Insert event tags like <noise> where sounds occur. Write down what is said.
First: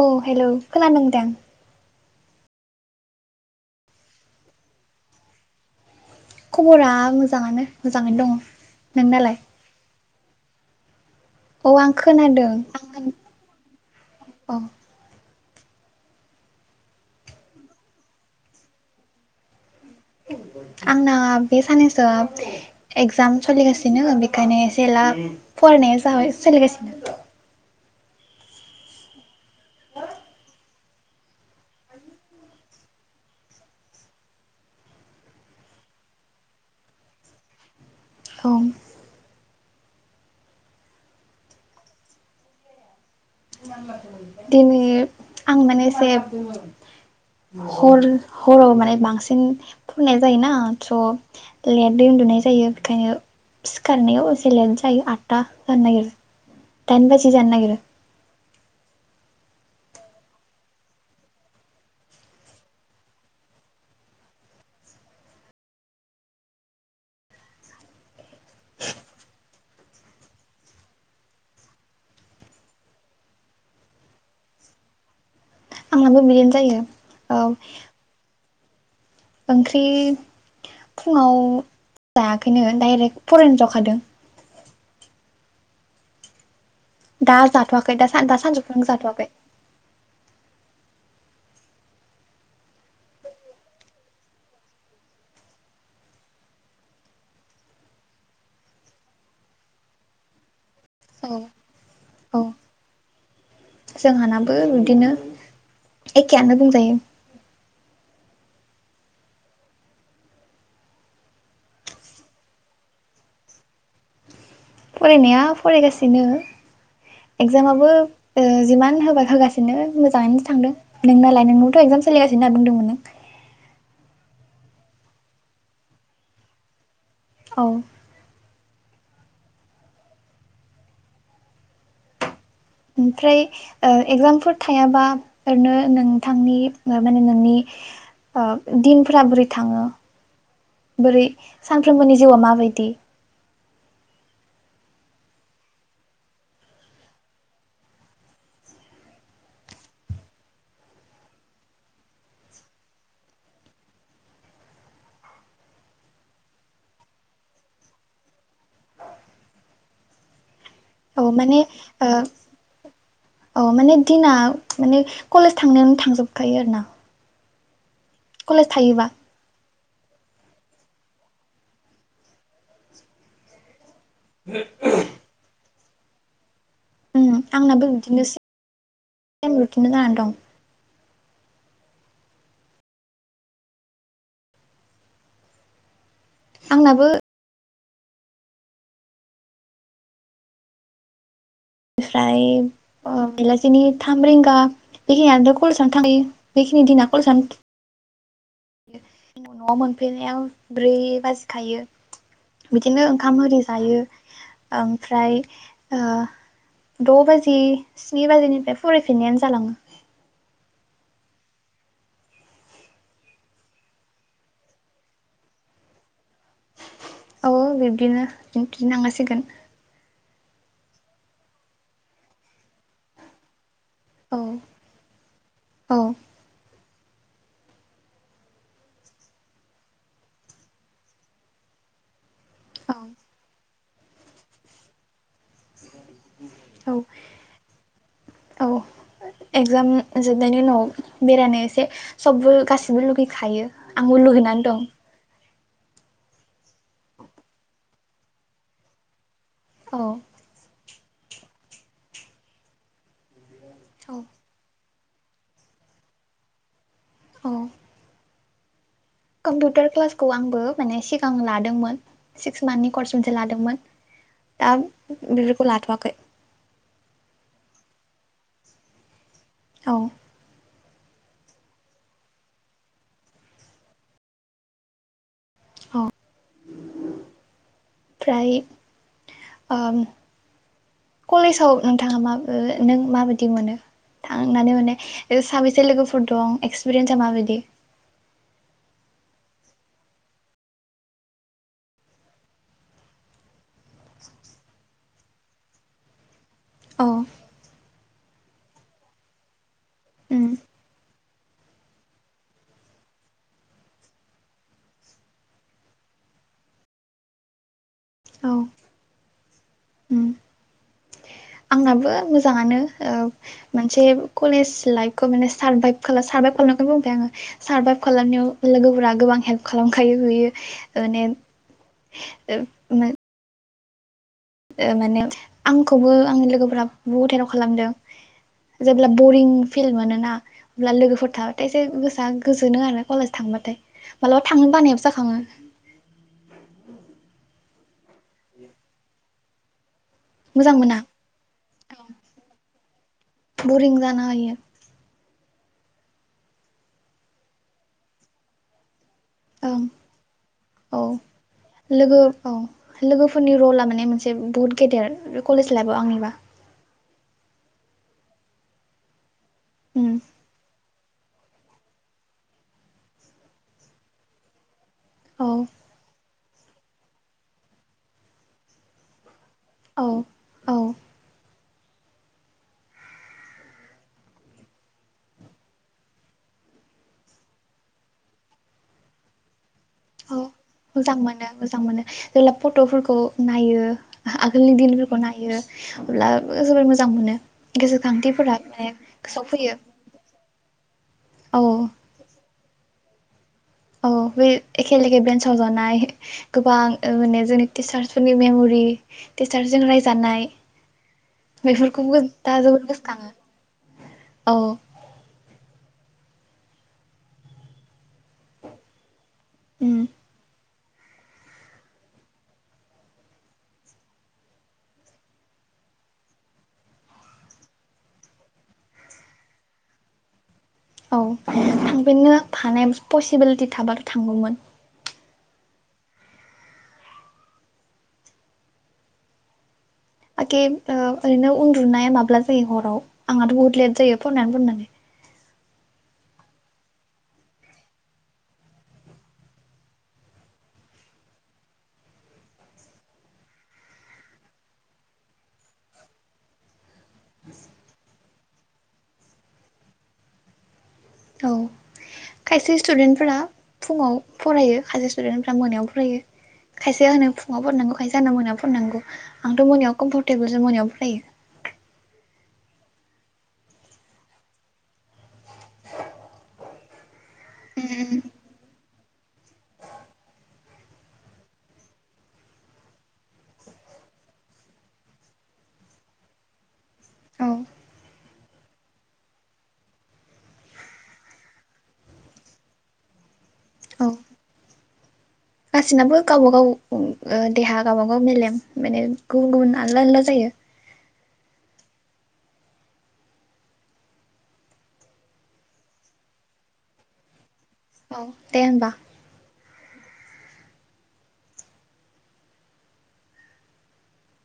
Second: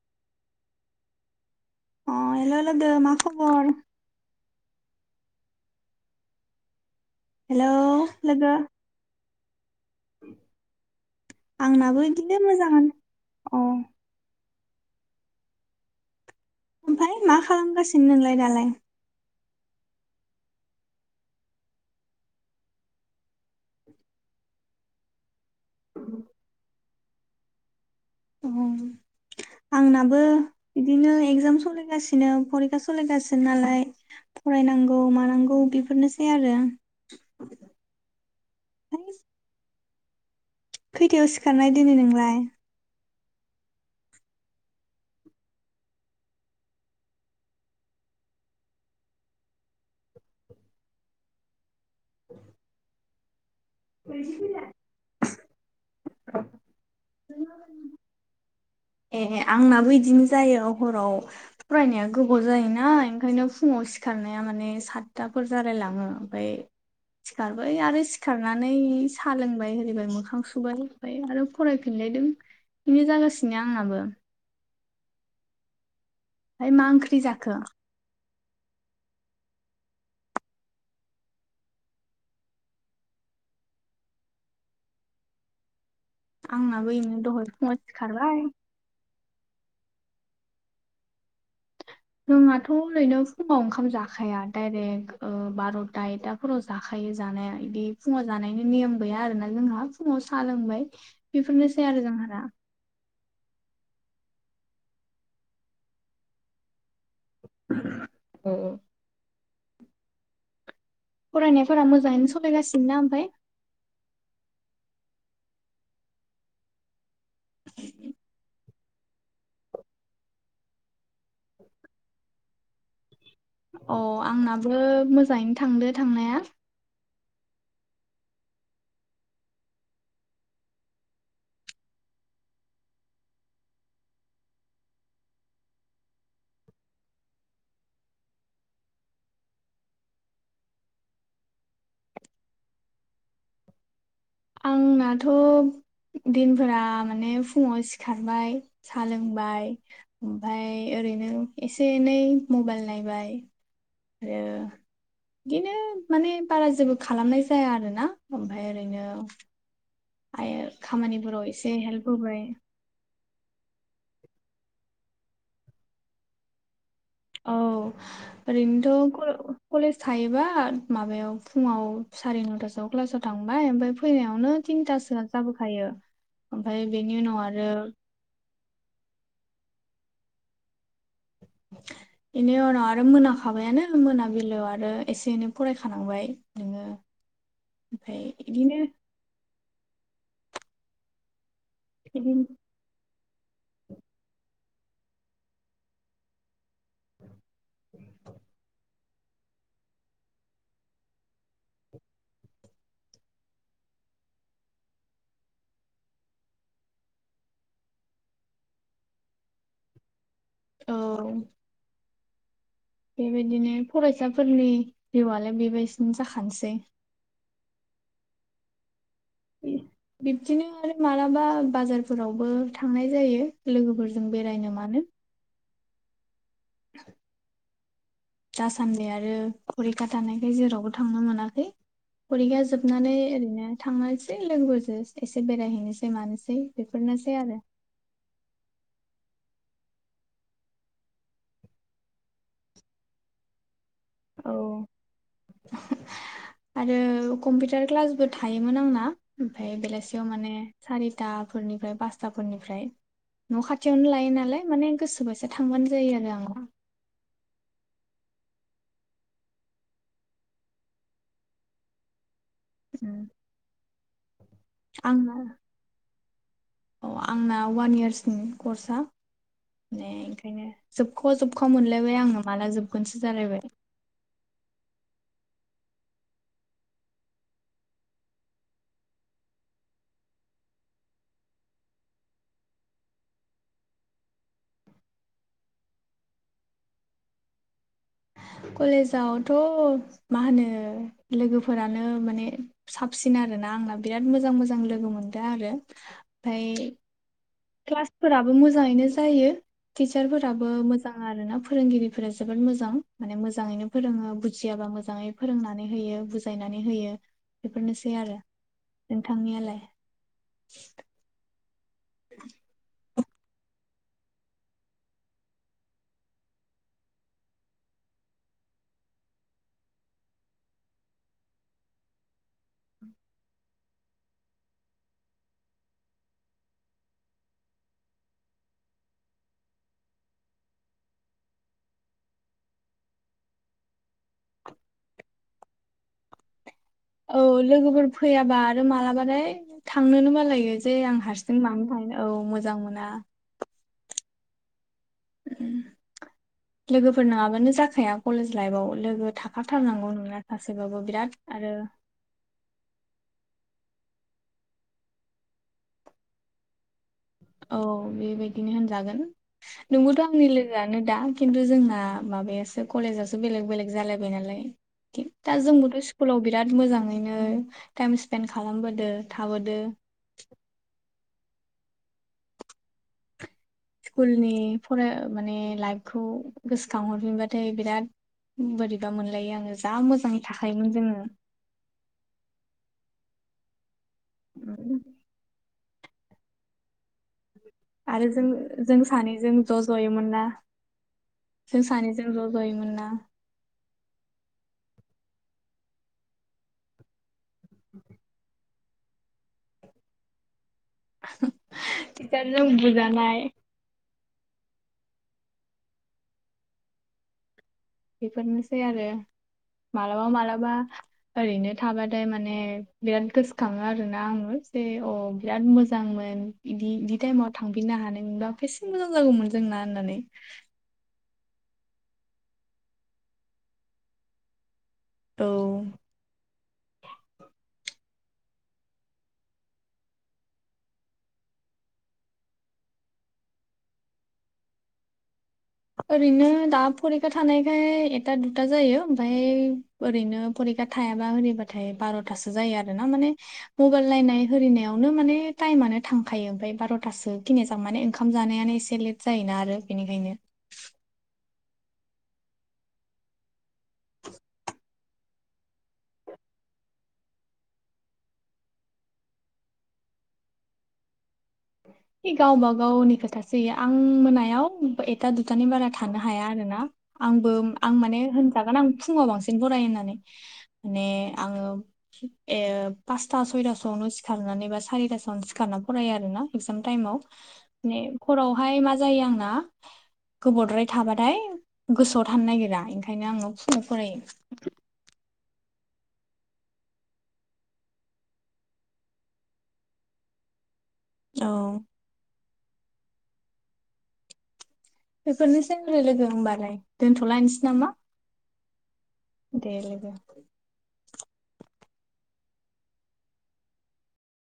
औ हेलौ खोनादोंदां अ हेल' लोगो मा खबर खबरा हेल' मोजाङानो मोजाङैनो दङ लोगो नोंनालाय <inaudible> औ आं आंनाबो इदिनो खोनादों मोजाङानो अ अ ओमफाय मा खालामगासिनो नोंलाय दालाय आंना बे साननैसोआ एगजाम सोलिगासिनो बेखायनो एसे ला फरायनाया जाबाय सोलिगासिनो अ आंनाबो बिदिनो एगजाम सलिगासिनो फरिखा सलिगासिनो नालाय फरायनांगौ मानांगौ बेफोरनोसै आरो औ ओमफ्राय खैथायाव सिखारनाय दिनै नोंलाय दिनै आं माने एसे हर हराव माने बांसिन फरायनाय जायोना थ' लेेदै उन्दुनाय जायो बेखायनो सिखारनायाव एसे लेद जायो आतथा जानो नागिरो दाइन बाजि जानो नागिरो ए आंनाबो इदिनो जायो हराव फरायनाया गोबाव जायोना ओंखायनो फुङाव सिखारनाया माने सातथाफोर जालायलाङो ओमफ्राय सिखारबाय आरो सिखारनानै साहा लोंबाय हिरिबाय मोखां सुबाय ओमफ्राय आरो फरायफिनलायदों बेनो जागासि नो आंनाबो आंहाबो बिदिनो ओमफ्राय जायो मा ओंख्रि औ जाखो ओंख्रि फुङाव जायाखैनो डायरेक्ट फरायनो जखादों आंनाबो इनो दा दहाय फुङाव जाथ'वाखै दा सिखारबाय दा सानजौफु निखौ जाथ'वाखै जोंहाथ' ओरैनो फुङाव ओंखाम जाखाया डाइरेक्ट ओ बार'था एकथाफोराव जाखायो जानाया इदि फुङाव जानायनि नेयम गैया आरोना जोंहा फुङाव साहा लोंबाय औ बेफोरनोसै आरो जोंहा औ दा जोंहानाबो बिदिनो एखेयानो बुंजायो ओ औ फरायनायफोरा मोजाङैनो सलायगासिनोना ओमफाय फरायनाया फरायगासिनो एगजामाबो ओ जिमान होबा होगा होगासिनो मोजाङैनो थांदों नोंनालाय नोंनावथ' एगजाम सोलिगासिनो होनना बुंदोंमोन नों अ आंनाबो मोजाङैनो थांदो थांनाया औ ओमफ्राय ओ एगजामफोर थायाबा ओरैनो नोंथांनि माने नोंनि ओ दिनफोरा बोरै थाङो बोरै सानफ्रोमबोनि जिउआ माबायदि आंनाथ' दिनफोरा माने फुङाव सिखारबाय सा लोंबाय ओमफाय ओरैनो एसे एनै मबाइल नायबाय आरो बिदिनो माने बारा जेबो खालामनाय जाया आरोना ओमफाय ओरैनो आइयो अ माने ओ अ माने दिना माने कलेज थांनाय थांजोबखायो आरो ना औ कलेज ओरैनोथो थायोबा कलेज थायोबा ओ माबायाव फुङाव साराय नथासोआव क्लासाव थांबाय ओमफाय फैनायावनो थिनथासो जाबो हायो ओमफाय बेनि उम उनाव आरो थायेम रथिननो जानानै दं बेनि उनाव आरो मोनाखाबायानो मोनाबिलिआव आरो एसे एनै फरायखानांबाय आंनाबो ओमफाय बिदिनो स्राय बिदिनो अ बेलासिनि थाम रिंगा बेखिनियानोथ' कलेजयावनो थांखायो बेखिनि दिना कलेजावनो न'आव मोनफिनायाव ब्रै बाजिखायो बिदिनो ओंखाम ओरि जायो ओमफ्राय द' बाजि स्नि बाजिनिफ्राय फरायफिन्नायानो जालाङो औ बेबायदिनो फरायसाफोरनि जिउआलाय बेबायसिनो जाखा औ बिबदिनो बुंफिन नाङा सिगोन बिब्दिनो आरो मालाबा बाजारफोरावबो थांनाय जायो लोगोफोरजों औ बेरायनो मानो औ दासान्दि आरो फरिखा थानायखाय जेरावबो थांनो मोनाखै फरिखा जोबनानै ओरैनो थांनोसै लोगोफोरजों एसे बेरायहैनोसै मानो सै औ बेफोरनोसै आरो औ औ एगजाम जोबनायनि उनाव बेरायनो एसे सबबो गाैसिबबो लुगैखायो आंबो लुगैनानै औ दं आरो कम्पिउटार क्लासबो थायोमोन आंना ओमफाय औ बेलासियाव माने सारिताफोरनिफ्राय पासताफोरनिफ्राय न' खाथियावनो लायो नालाय माने गोसोबायसा थांबानो जायो आरो आं औ कम्पिउटार क्लासखौ आंबो माने सिगां लादोंमोन सिक्स मान्थनि कर्स मोनसे लादोंमोन दा आंना बेफोरखौ लाथ'वाखै औ आंना ववान इयार्सनि कर्सआ औ दे ओंखायनो जोबख' जोबखवा मोनलायबाय आंनो माला जोबगोनसो जालायबाय औ ओमफ्राय ओ कलेजाव नोंथाङा मा नों माबायदि मोनो थांनानै माने साबेसे लोगोफोर दं एक्सपिरियेन्सा माबायदि कलेजावथ' मा होनो लोगोफोरानो माने साबसिन आरोना आंना बिराद मोजां मोजां लोगो मोन दा आरो ओमफाय औ क्लासफोराबो मोजाङैनो जायो उम टिचारफोराबो मोजां आरोना फोरोंगिरिफोरा जोबोद मोजां माने मोजाङैनो फोरोङो बुजियाबा मोजाङै फोरोंनानै होयो बुजायनानै होयो बेफोरनोसै आरो औ थांनियालाय उम आंनाबो मोजाङानो ओ मोनसे कलेज लाइफखौ माने सार्भाइभ खालाम सार्भाइभ खालामखनो बुंबाय आङो सार्भाइभ खालामनायाव लोगोफोरा गोबां हेल्प खालामखायो बिुयो माने म <unintelligible> ओ माने आंखौबो आंनि लोगोफोरा बहुथ हेलप खालामदों जेब्ला बरिं फिल मोनोना अब्ला लोगोफोर थाबाथाय एसे गोसोआ गोजोनो आरो कलेज थांबाथाय माबलाबा थांनो बानायाबो जाखाङो औ लोगोफोर फैयाबा आरो मालाबालथाय थांनोनो मोजां बालायो जे मोना आं हारसिं मानो थाहैनो औ मोजां मोनो दा बरिं जाना हायो लोगोफोर नोङाबानो जाखाया कलेज लाइफआव लोगो ओं थाखाथारनांगौ ननो औ गासैबाबो बिराद आरो लोगो औ लोगोफोरनि रला माने मोनसे बुहुत गेदेर कलेज लाइफव आंनिबा औ बेबायदिनो होनजागोन उम नोंबोथ' आंनि लो नो दा खिन्थु जोंना माबायासो कलेजावसो बेलेग बेलेग जालायबाय नालाय औ दा जोंबोथ' स्कुलाव बिदि बिराद मोजाङैनो टाइम स्पेन्ड खालामबोदों थाबोदो औ औ स्कुलनि फराय माने लाइफखौ गोसोखांहरफिनबाथाय बिराद बोरैबा मोनलायो आङो जा औ मोजाङै थाखायोमोन मोजां जोङो मोनो मोजां मोनो जेब्ला फट'फोरखौ नायो आगोलनि दिनफोरखौ नायो अब्ला जोबोर मोजां मोनो आरो जों गोसोखांथिफोरा माने जों गोसोआव सानैजों फैयो ज' ज'योमोन ना औ जों सानैजों ज' जयोमोनना औ बे एखे लेखे ब्रेन्साव जानाय गोबां माने जोंनि टिचार्सफोरनि मेमरि टिचारजों रायजानाय बेफोरखौबो दा टिचारजों जोबोद गोसो बुजानाय खाङो औ बेफोरनोसै आरो उम मालाबा मालाबा ओरैनो थाबाथाय माने बिराद गोसोखाङो आरोना आङो जे अ बिराद मोजांमोन बिदि बिदि टाइमाव थांफिननो हानायबा बेसेन मोजां जागौमोन जोंना होननानै औ थांफिननो हानाय पसिबिलिटि थाबाथ' थांगौमोन औ एखे ओरैनो उन्दुनाया माब्ला जायो हराव आंहाथ' बुहुत लेट जायो फरायनानै फरायनानै ओरैनो दा फरिखा थानायखाय एथा दुथा जायो ओमफ्राय ओरैनो फरिखा थायाबा ओरैबाथाय बार'थासो जायो आरोना माने मबाइल नायनाय होरिनायावनो माने टाइमानो थांखायो ओमफ्राय बार'था सो गिनाय जां माने ओंखाम जानायानो एसे लेट जायोना आरो बेनिखायनो औ खायसे स्टुदेन्टफोरा फुङाव फरायो खायसे स्टुडेन्टफोरा मोनायाव फरायो खायसे होनो फुङाव फरायनांगौ खायसे होनो मोनायाव फरायनांगौ आंथ' मोनायाव कम्फरटेबोल सो मोनायाव फरायो है गावबा गावनि खोथासो एयो आं मोनायाव एथा दुथानि बारा थानो हाया आरो ना आंबो आं माने होनजागोन आं फुङाव बांसिन फरायो होननानै माने आङो पासथा सयथासोआवनो सिखारनानै बा सारिथासोआवनो सिखारनानै फरायो आरोना एगजाम टाइमाव औ माने हरावहाय मा जायो आंना गोबावद्राय थाबाथाय गोसोआव थानो नागिरा ओंखायनो आङो फुङाव औ फरायो गासिनाबो गावबा गाव ओ देहा गावबा गाव मेलेम माने गुबुन गुबुन आलदा आलदा जायो औ बेफोरनोसै लोगो होमबालाय दोनथ'लायनोसै नामा औ दे होनबा दे लोगो